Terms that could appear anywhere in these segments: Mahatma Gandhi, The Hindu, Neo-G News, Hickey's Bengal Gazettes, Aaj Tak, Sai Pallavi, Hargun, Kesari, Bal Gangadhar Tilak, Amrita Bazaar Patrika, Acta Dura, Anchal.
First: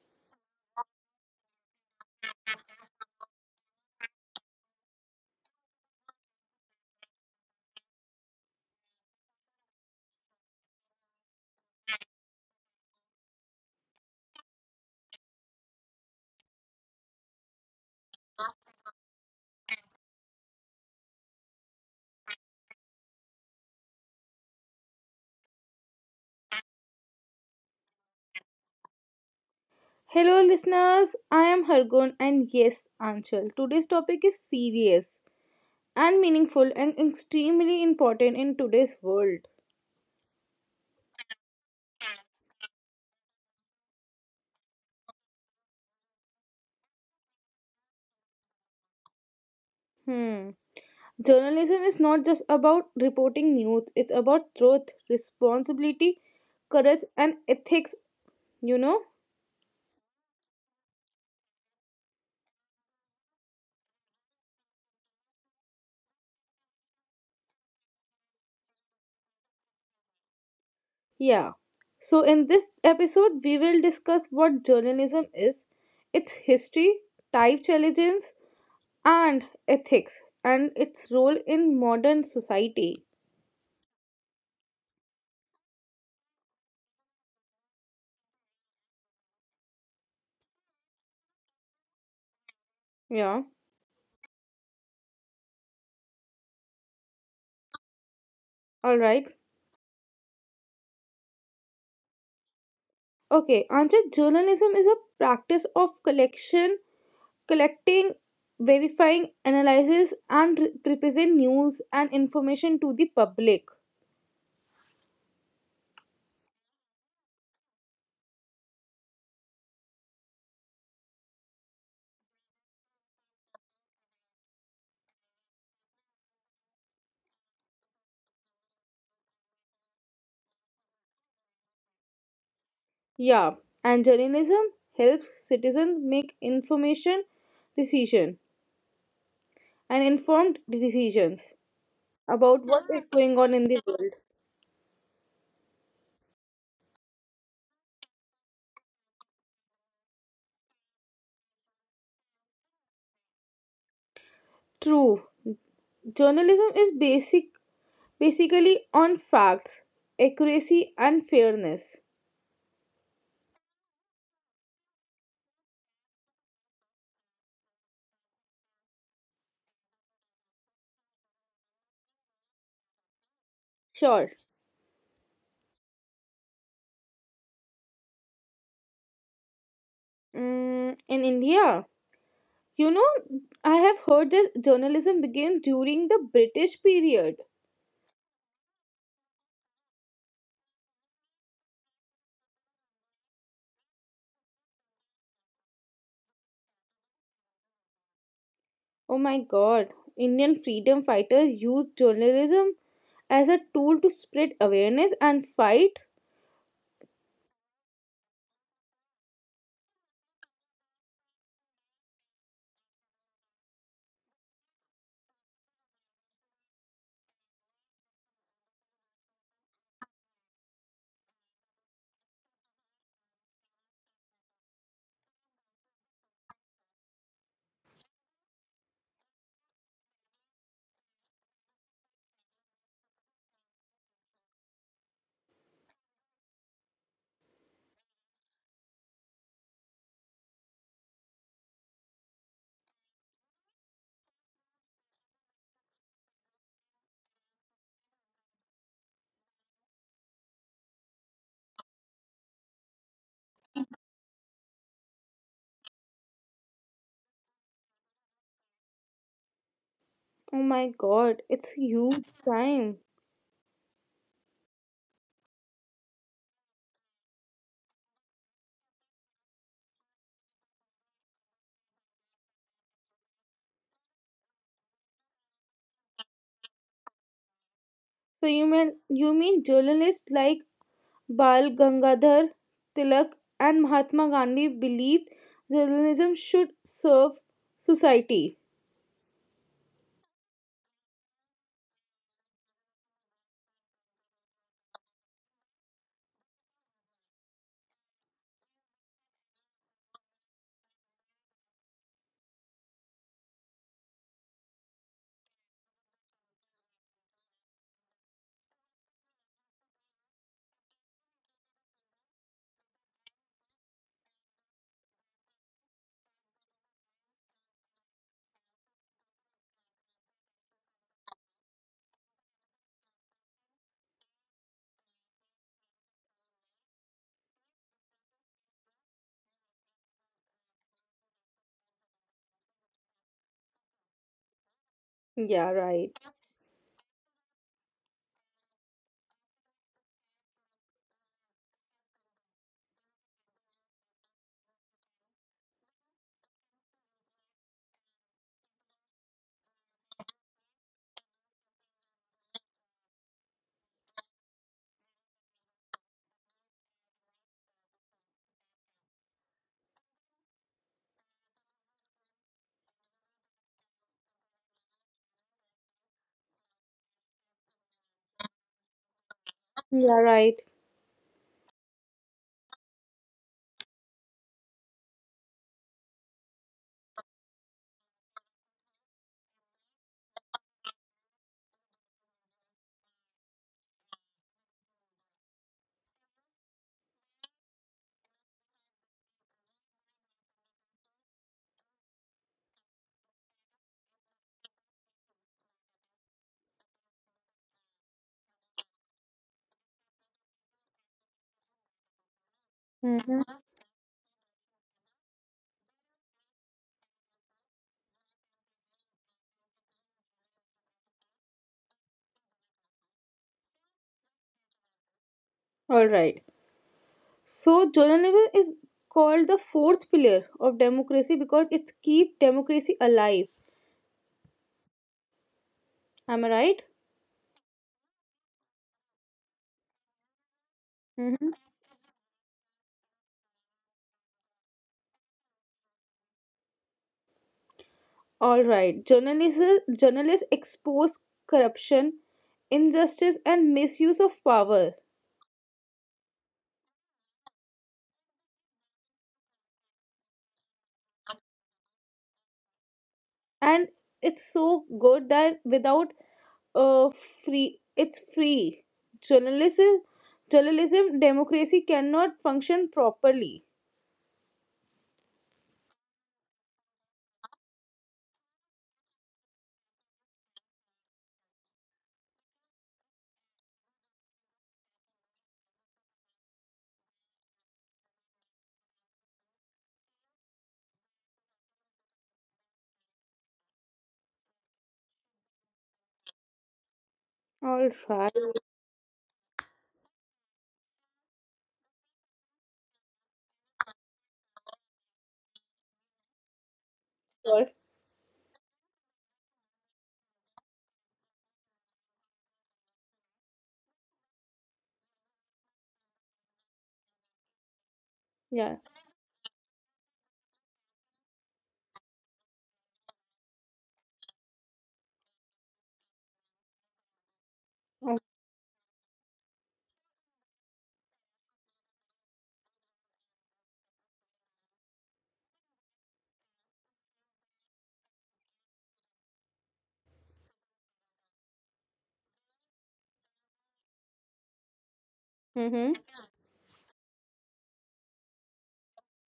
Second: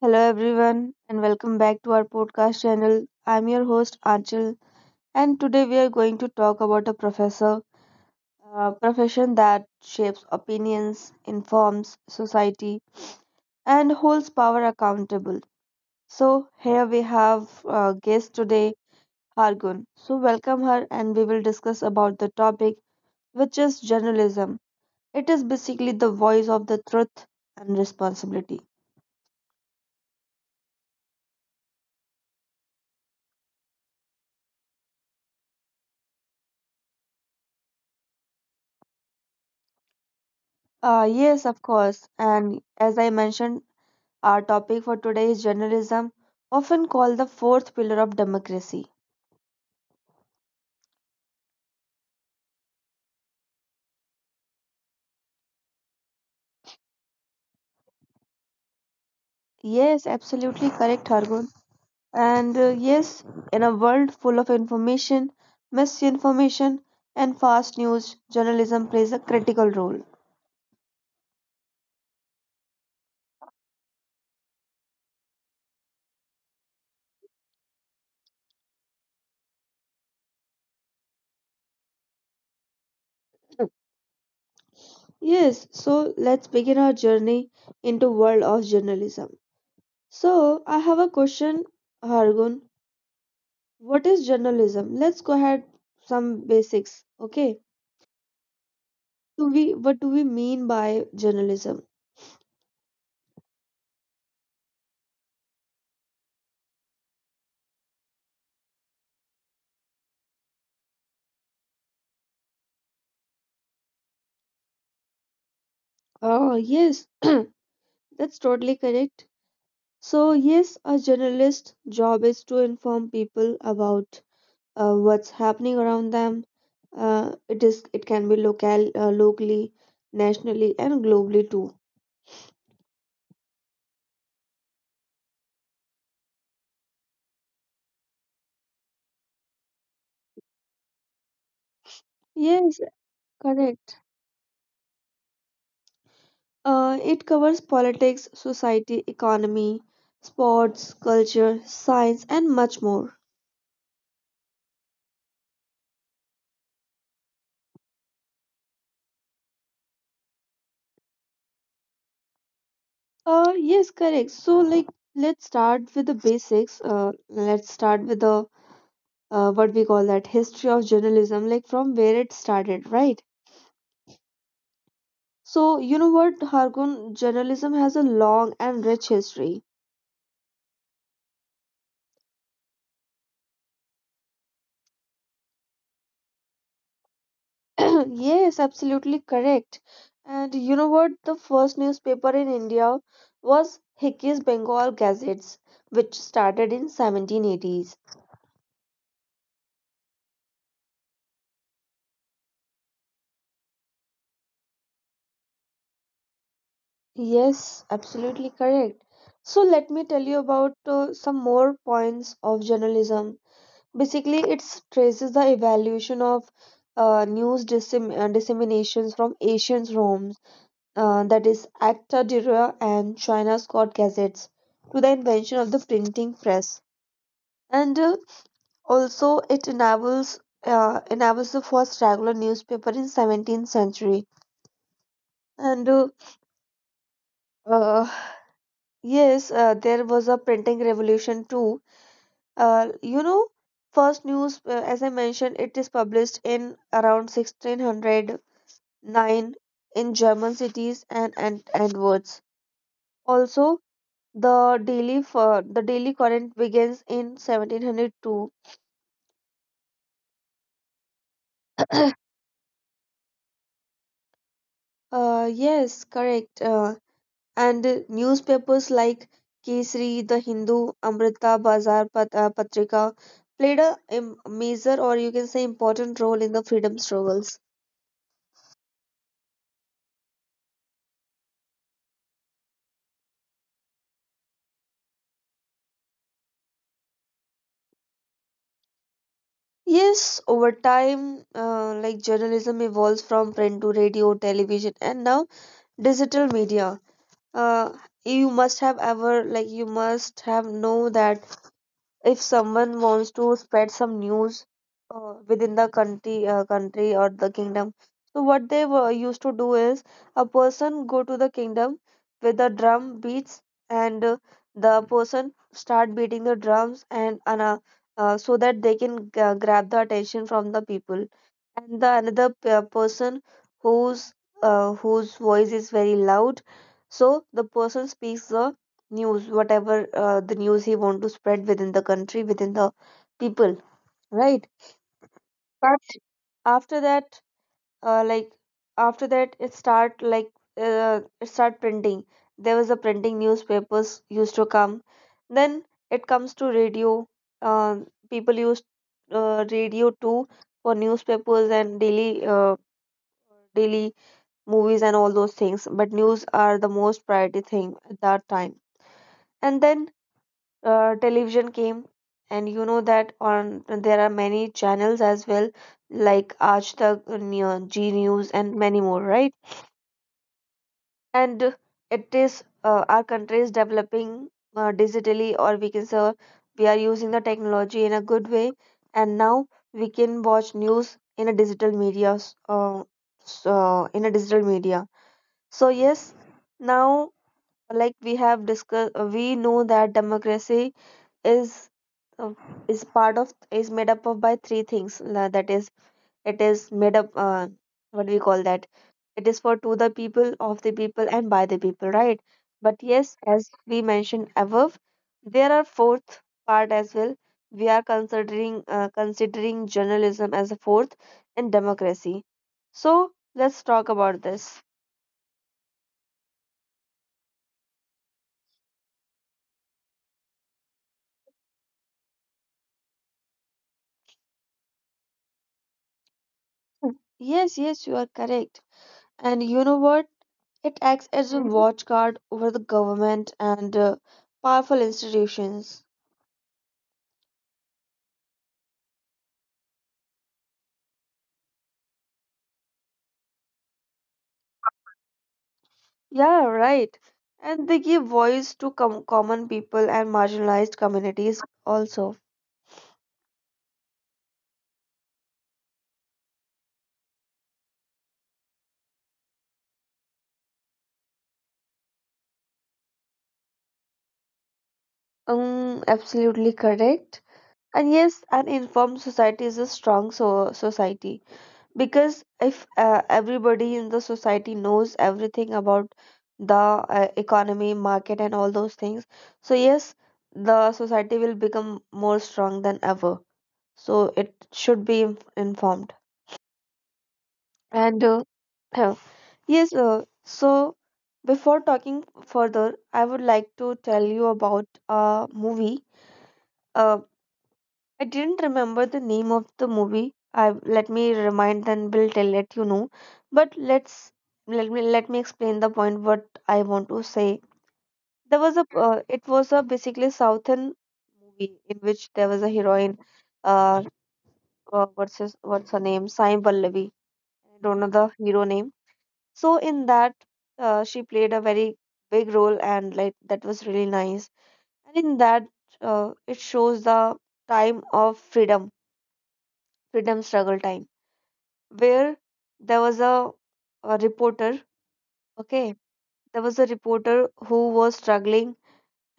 Hello, everyone, and welcome back to our podcast channel. I'm your host, Anchal, and today we are going to talk about a professor, a profession that shapes opinions, informs society, and holds power accountable. So, here we have a guest today, Hargun. So, welcome her, and we will discuss about the topic, which is journalism. It is basically the voice of the truth and responsibility. Hello, listeners. I am Hargun, and yes, Anchal. Today's topic is serious and meaningful and extremely important in today's world. Yes, of course. And as I mentioned, our topic for today is journalism, often called the fourth pillar of democracy. Hmm. Journalism is not just about reporting news, it's about truth, responsibility, courage, and ethics, you know? Yes, absolutely correct, Hargun. And yes, in a world full of information, misinformation, and fast news, journalism plays a critical role. Yeah. So, in this episode, we will discuss what journalism is, its history, type challenges, and ethics, and its role in modern society. Yes, so let's begin our journey into world of journalism. So I have a question, Hargun. Yeah. What is journalism? Let's go ahead some basics. Okay. All right. Do we what do we mean by journalism? Okay. Anchit, journalism is a practice of collecting, verifying, analysis, and represent news and information to the public. Oh, yes, that's totally correct. So, yes, a journalist's job is to inform people about what's happening around them. It is it can be local, locally, nationally, and globally too. Yeah. And journalism helps citizens make information decision and informed decisions about Yes, what is going on in the correct. world. It covers politics, society, economy, sports, culture, science, and much more. True. Journalism is basically on facts, accuracy and fairness. Yes, correct. So, like, let's start with the basics. Let's start with the what we call that history of journalism, like from where it started, right? Sure. So, you know what, Hargun, journalism has a long and rich history. Mm, in India, You know, I have heard that journalism began during the British period. Yes, absolutely correct. And you know what, the first newspaper in India was Hickey's Bengal Gazettes, which started in 1780s. Oh my god, Indian freedom fighters used journalism as a tool to spread awareness and fight. Yes, absolutely correct. So let me tell you about some more points of journalism. Basically, it traces the evolution of disseminations from ancient Rome, that is Acta Dura and China's court gazettes, to the invention of the printing press. And Also, it enables enables the first regular newspaper in 17th century. And uh, uh, yes, there was a printing revolution too. You know, first news, as I mentioned, it is published in around 1600 nine in German cities and Edwards. Also, the daily current begins in 1702. Oh my god, it's huge time. Yes, correct. And Newspapers like Kesari, The Hindu, Amrita Bazaar Patrika played a major, or you can say important, role in the freedom struggles. So you mean journalists like Bal Gangadhar Tilak and Mahatma Gandhi believed journalism should serve society. Yes, over time, like journalism evolves from print to radio, television, and now digital media. uh, you must have ever like you must have know that if someone wants to spread some news within the country or the kingdom, so what they were used to do is a person go to the kingdom with the drum beats and the person start beating the drums, and ana so that they can grab the attention from the people. And the another person whose whose voice is very loud, so the person speaks the news whatever the news he want to spread within the country, within the people, right? Yeah, But right. after that, uh, like it start like, it start printing, there was a printing newspapers used to come. Then it comes to radio. Um, people use radio too for newspapers and daily movies and all those things, but news are the most priority thing at that time. And then television came. And you know that on there are many channels as well, like Aaj Tak, Neo- G News, and many more, right? Yeah, right. And it is our country is developing digitally, or we can say we are using the technology in a good way. And now we can watch news in a digital media. So yes, now, like we have discussed, we know that democracy is, uh, is part of, is made up of by three things, that is, it is made up, what do we call that, it is for to the people, of the people, and by the people, right? But yes, Mhm. as we mentioned above, there are fourth part as well. We are considering considering journalism as a fourth and democracy. So let's talk about this. All right. So journalism is called the fourth pillar of democracy because it keeps democracy alive. Am I right? Yes, yes, you are correct. And you know what, it acts Mhm. as a watchguard over the government and powerful institutions. All right. Journalists expose corruption, injustice, and misuse of power. Yeah, right. And they give voice to common people and marginalized communities also. And it's so good that without uh free, it's free. Journalism, journalism, democracy cannot function properly. Absolutely correct. And yes, an informed society is a strong society, because if everybody in the society knows everything about the economy, market, and all those things, so yes, the society will become more strong than ever. So it should be informed. All And right. Yes, so before talking further, I would like to tell you about a movie. Uh, all- I didn't remember the name of the movie. I, let me remind and will tell let you know. But let's, let me explain the point what I want to say. There was Yeah. a it was a basically southern movie in which there was a heroine. Uh, what's her name? Sai Pallavi. I don't know Oh, the hero name. So in that, she played a very big role, and like that was really nice. And in that, it shows the time of freedom, freedom struggle time, where there was a reporter. Mm-hmm. Okay, there was a reporter who was struggling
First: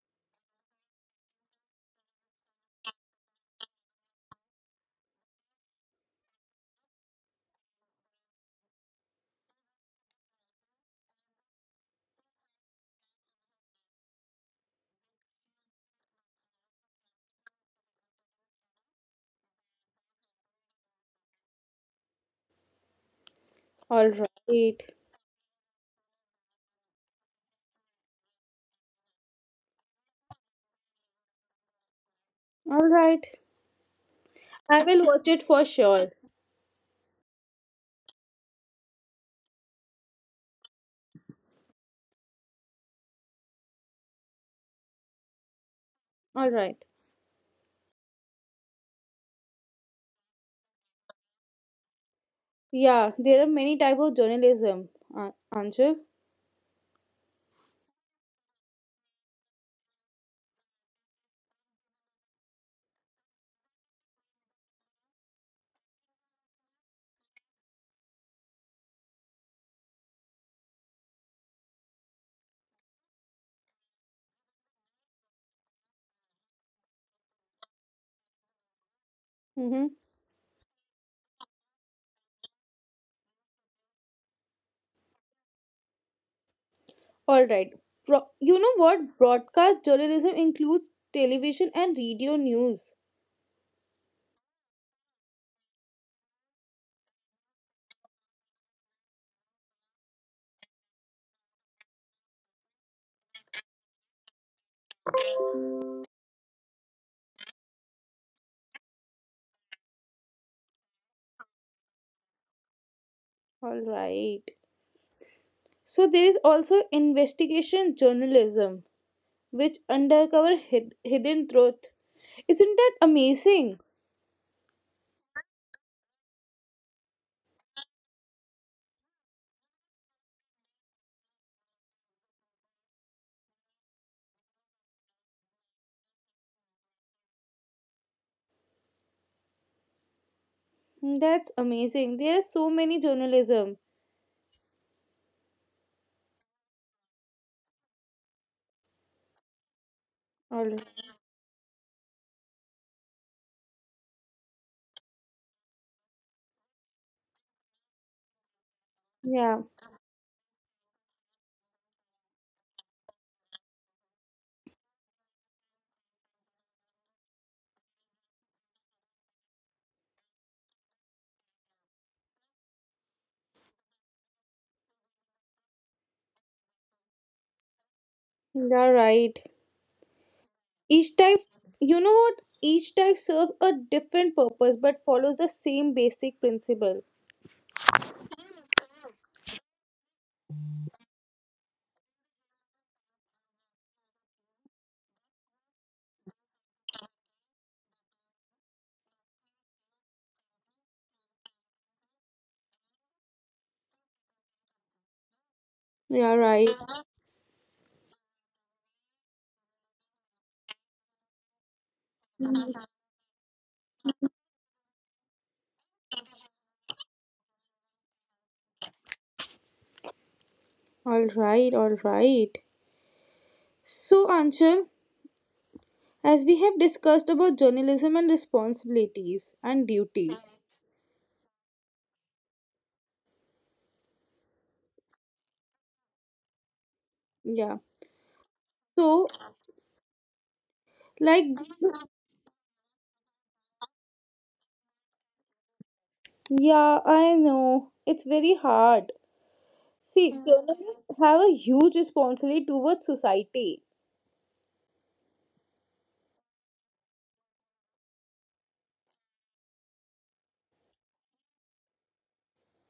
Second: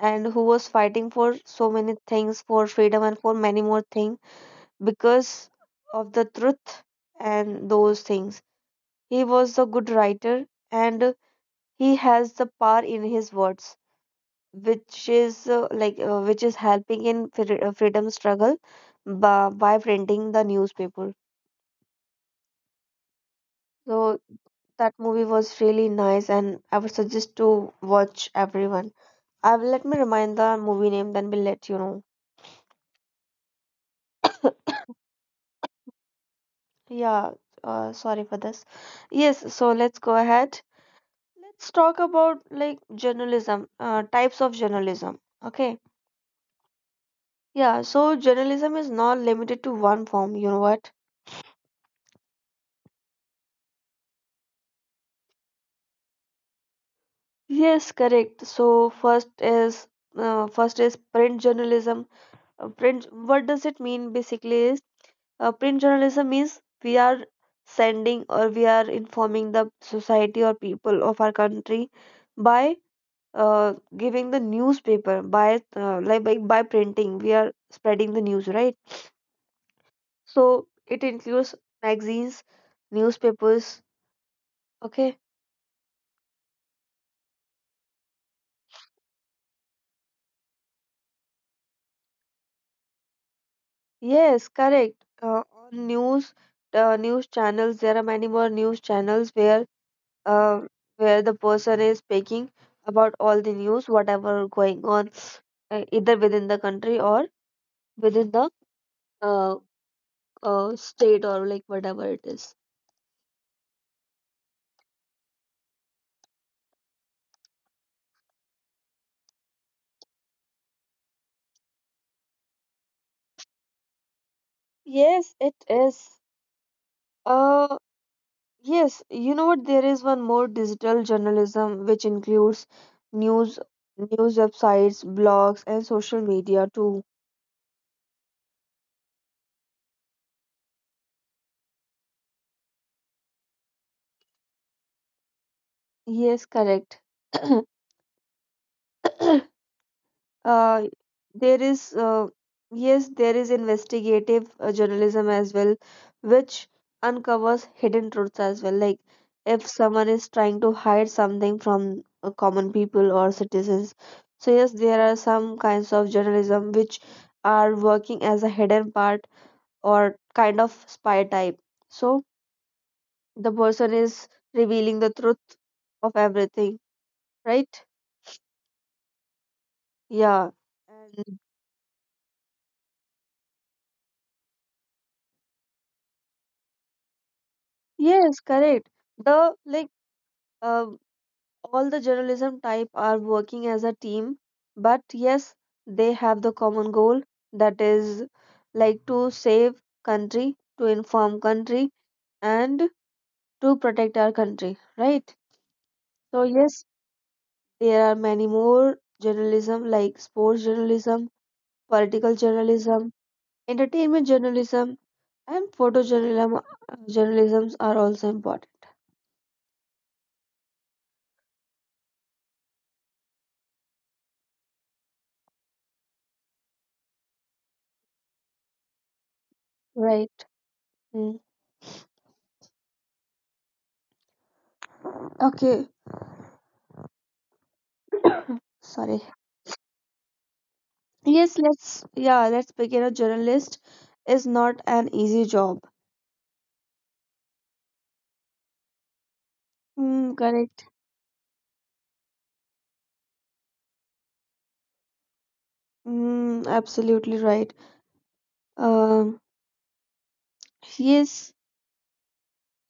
and who was fighting for so many things, for freedom and for many more things, because of the truth and those things. He was a good writer, and he has the power in his words, which is which is helping in freedom struggle by printing the newspaper. All So right. that movie was really nice, and I would suggest to watch everyone. I will, let me remind the movie name, then we'll let you know. All right. I will watch it for sure. Yeah, sorry for this. Yes, so let's go ahead. Let's talk about like journalism, types of journalism. Okay. All right. Yeah, so journalism is not limited to one form, you know what? Yeah, there are many type of journalism, Anshul. Yes, correct. So first is, print journalism. Print. What does it mean basically? Is, print journalism means we are sending, or we are informing the society or people of our country by giving the newspaper, by printing we are spreading the news, right? Mm-hmm. So it includes magazines, newspapers, okay. All right. You know what? Broadcast journalism includes television and radio news. Yes, correct. On news News channels, there are many more news channels where, uh, where the person is speaking about all the news, whatever going on, either within the country or within the uh, state or like whatever it is. All right. So there is also investigation journalism, which undercover hidden truth. Isn't that amazing? Yes, it is. Uh, yes, you know what? There is one more digital journalism which includes news news websites, blogs, and social media too. That's amazing. There are so many journalism. Yes, correct. All uh, right. there is Yes, there is investigative journalism as well, which uncovers hidden truths as well. Like Yeah, if someone is trying to hide something from common people or citizens, so yes, there are some kinds of journalism which are working as a hidden part or kind of spy type, so the person is revealing the truth of everything, right? you're right. Yeah. Each type, you know what? Each type serves a different purpose but follows the same basic principle. Yes, correct. The like, uh, all the journalism type are working as a team, but yes, they have the common goal, that is, like to save country, to inform country, and to protect our country, right? Yeah, So right. yes, there are many more journalism like sports journalism, political journalism, entertainment journalism, and photojournalism. Journalisms are also important, All right, all right. So, Anshul, as we have discussed about journalism and responsibilities and duty, right? Mm. Okay. yeah. Sorry. So, like, Yes, let's, yeah, let's begin. A journalist is not an easy job. yeah, I know it's very hard. See, Mm, correct. journalists have a huge responsibility towards society. Mm, absolutely right. Um, yes,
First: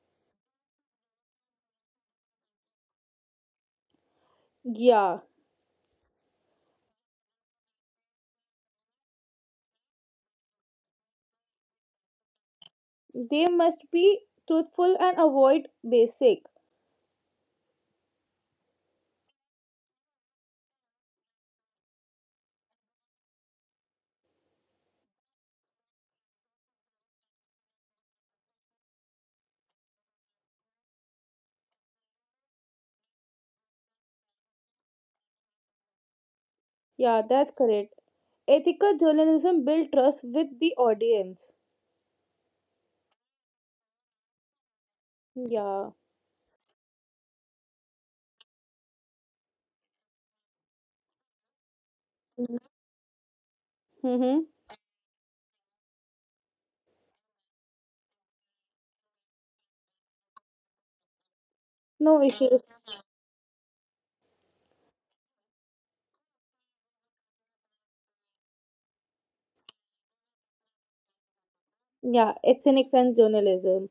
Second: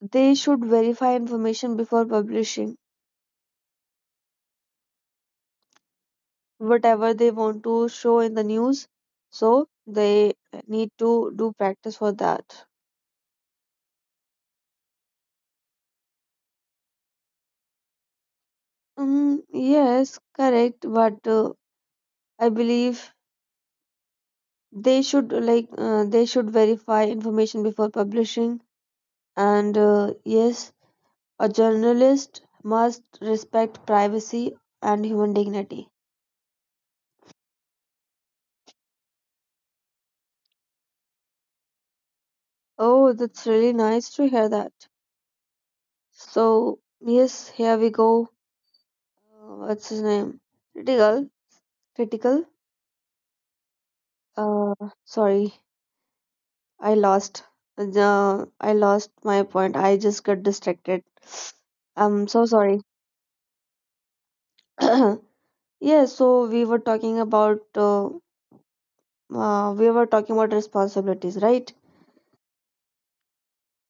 they should verify information before publishing Yeah, whatever they want to show in the news, so they need to do practice for that. they must be truthful and avoid basic. Mm, yes, correct. But I believe they should like, they should verify information before publishing. And yes, a journalist must respect privacy and human dignity. Yeah, that's correct. Ethical journalism builds trust with the audience. Oh, that's really nice to hear that. Yeah. So, yes, here we go. What's his name? Critical. Critical. Mm-hmm. Uh, Sorry, I lost. I lost my point. I just got distracted. No I'm so issues. sorry. Yeah, so we were talking about we were talking about responsibilities, right? Yeah, ethics and journalism.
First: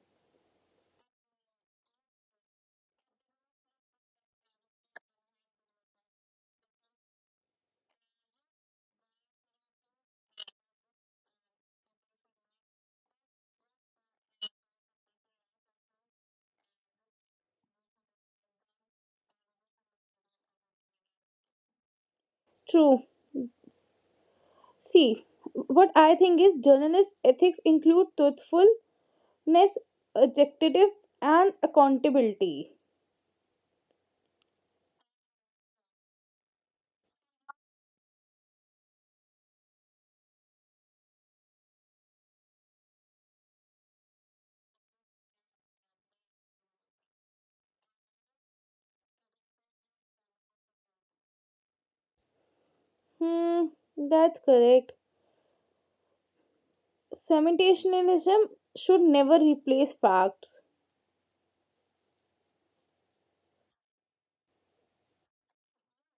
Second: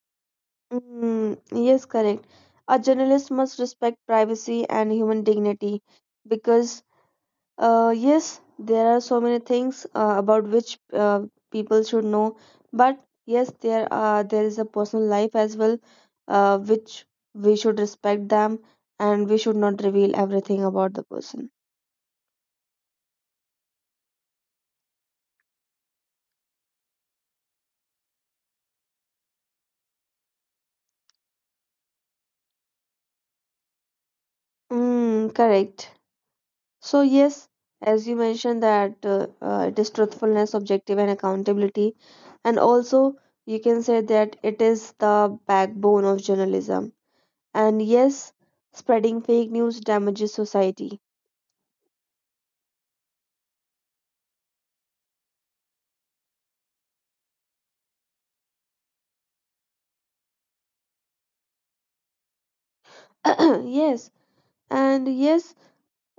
Mm, yes, correct. A journalist must respect privacy and human dignity, because, yes, there are so many things about which people should know, but yes, there is a personal life as well, which we should respect them, and we should not reveal everything about the person. True. See, what I think is journalist ethics include truthfulness, objective, and accountability. Mm, correct. So yes, as you mentioned that, it is truthfulness, objective, and accountability, and also you can say that it is the backbone of journalism. And yes, spreading fake news damages society. Hmm, that's correct. Sensationalism should never replace facts. Yes, and yes,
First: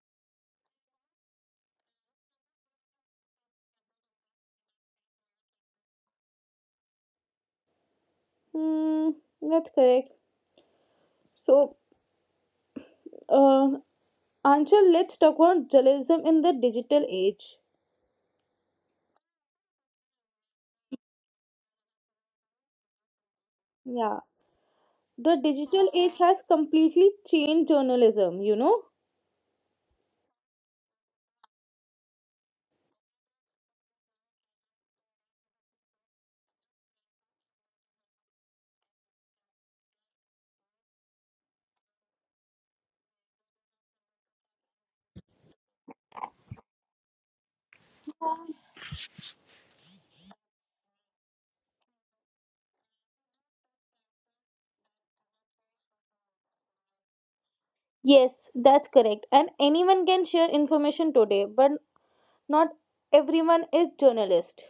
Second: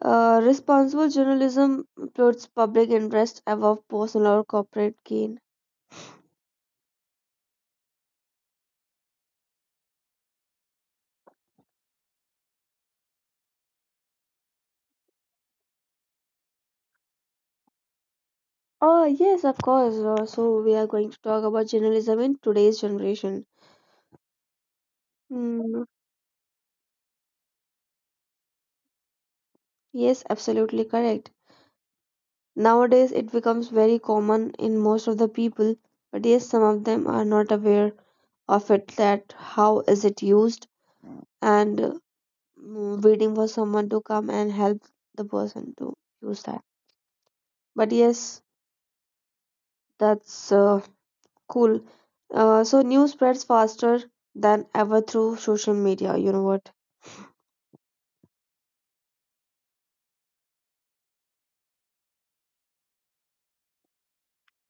responsible journalism puts public interest above personal or corporate gain. Hmm, that's correct. So, uh, Anshul, let's talk about journalism in the digital age. Oh yes, of course. So we are going to talk about journalism in today's generation. Yeah. The Mm, digital age has completely changed journalism, you know? yes, absolutely correct. Nowadays, it becomes very common in most of the people, but yes, some of them are not aware of it, that how is it used, and waiting for someone to come and help the person to use that. But yes, that's cool. So news spreads faster than ever through social media. You know what? Yes, that's correct. And anyone can share information today, but not everyone is journalist.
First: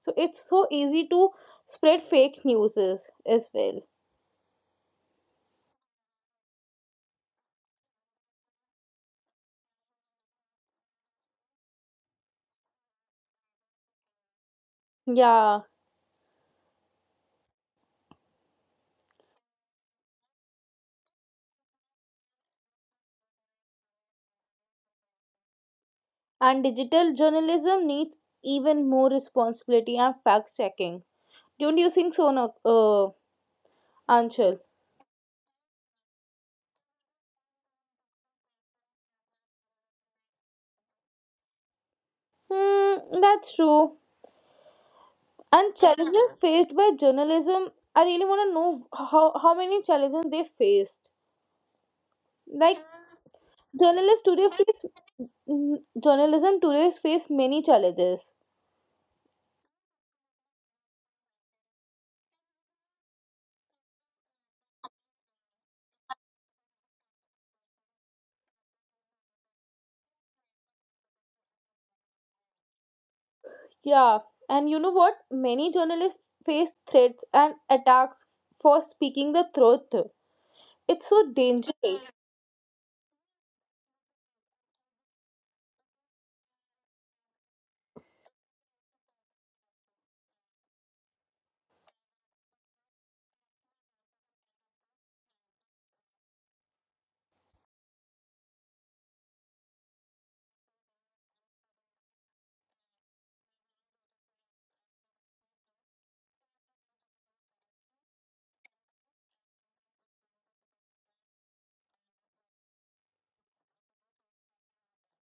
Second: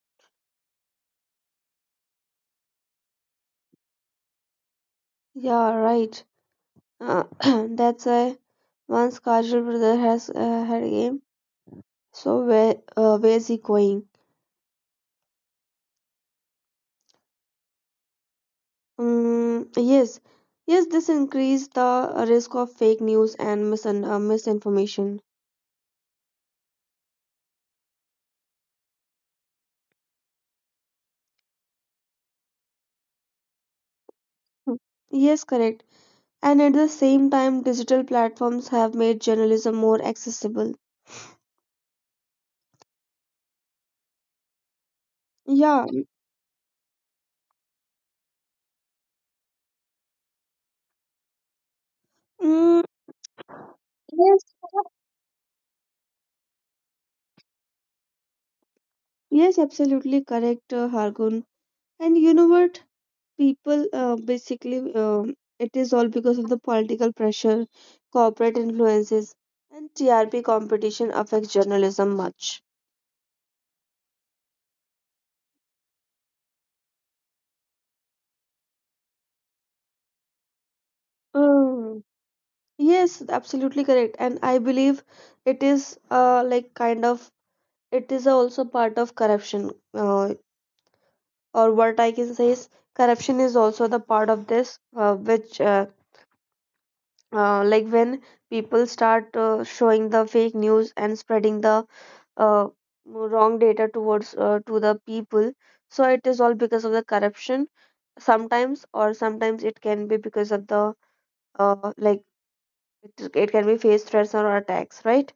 So it's so easy to spread fake news as well. Yeah, right. Uh, that's why once Kajal brother has had a game. So where, where is he going? Yeah, Mm, yes, yes, this increase the risk of fake news and misun misinformation. and digital journalism needs even more responsibility and fact checking. Don't you think so, Anshul? Hmm. Yes, correct. And at the same time, digital platforms have made journalism more accessible. Hmm, that's true. And Yeah. challenges faced by journalism, I really want to know how many challenges they faced, like Mm, journalists today yes. face, mm, journalism today face many challenges. Yes, absolutely correct, Hargun. And you know what? People, basically, um, it is all because of the political pressure, corporate influences, and TRP competition affects journalism much. Yeah, and you know what, many journalists face threats and attacks for speaking the truth. It's so Mm. dangerous. Yes, absolutely correct. And I believe it is like kind of, it is also part of corruption. Or what I can say is corruption is also the part of this, which like when people start showing the fake news and spreading the uh, wrong data towards to the people. So it is all because of the corruption sometimes, or sometimes it can be because of the, uh, like it, it can be face threats or attacks, right?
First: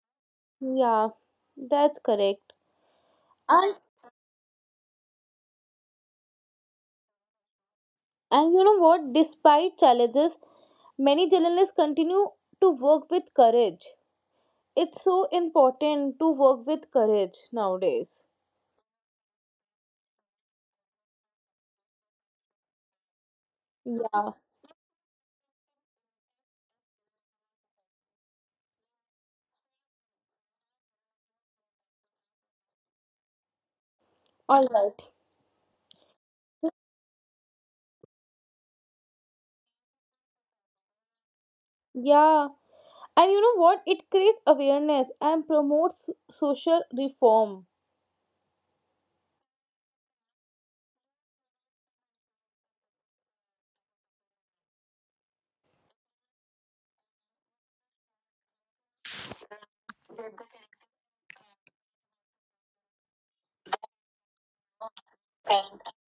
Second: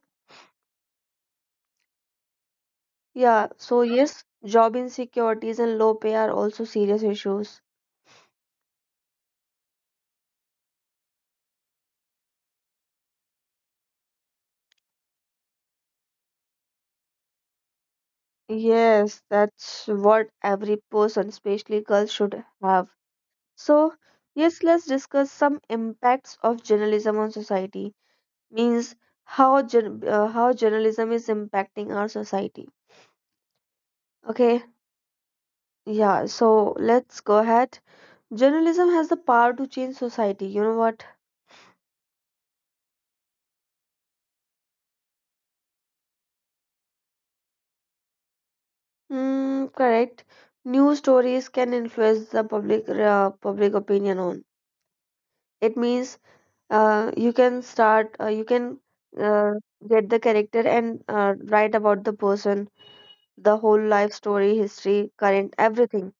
Yeah, that's correct. Yeah, and so yes, job insecurities and low pay are also serious issues. and you know what, despite challenges many journalists continue to work with courage. It's so important to work with courage nowadays. Yes, that's what every person, especially girls, should have. So, Yeah, yes, let's discuss some impacts of journalism on society. Means how, how journalism is impacting our society. Okay, all right. yeah, so let's go ahead. Journalism has the power to change society. You know what? Yeah, and you know what? It creates awareness and promotes social reform. Mm, correct. News stories can influence the public opinion on. It means you can uh, get the character and write about the person, the whole life story, history, current, everything.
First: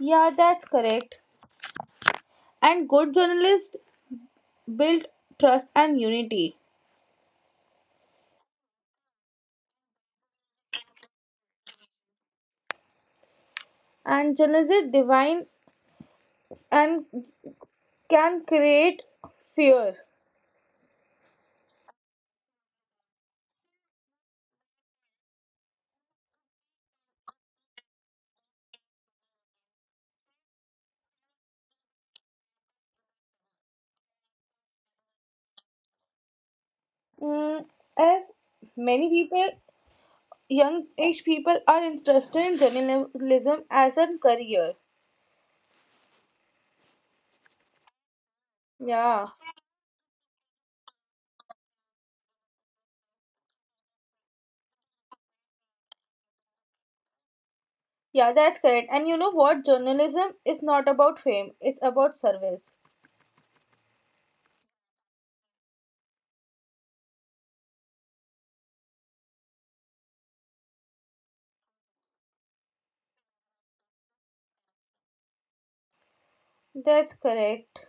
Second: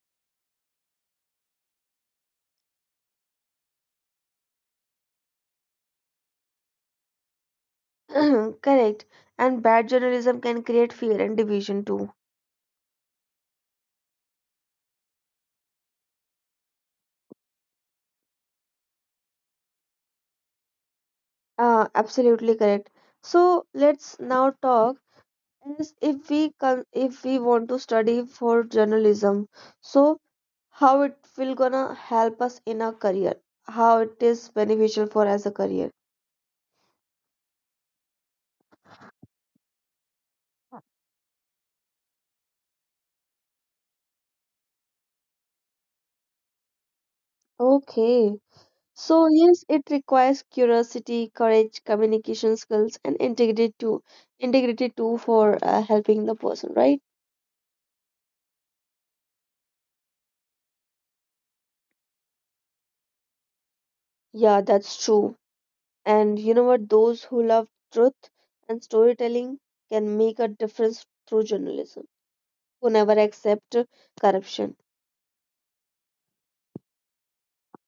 Yeah, that's correct. And good journalists build trust and unity. Correct. And bad journalism can create fear and division too. And journalists divine and can create fear. Absolutely correct. So let's now talk, as if we can, if we want to study for journalism. So how it will gonna help us in our career? How it is beneficial for as a career? Mm, as many people, young age people, are interested in journalism as a career. Okay. So, Yeah. yes, it requires curiosity, courage, communication skills, and integrity too. Integrity too for helping the person, right? Yeah, that's correct. And you know what? Journalism is not about fame, it's about service. Yeah, that's true. And you know what? Those who love truth and storytelling can make a difference through journalism. Who never accept corruption That's correct.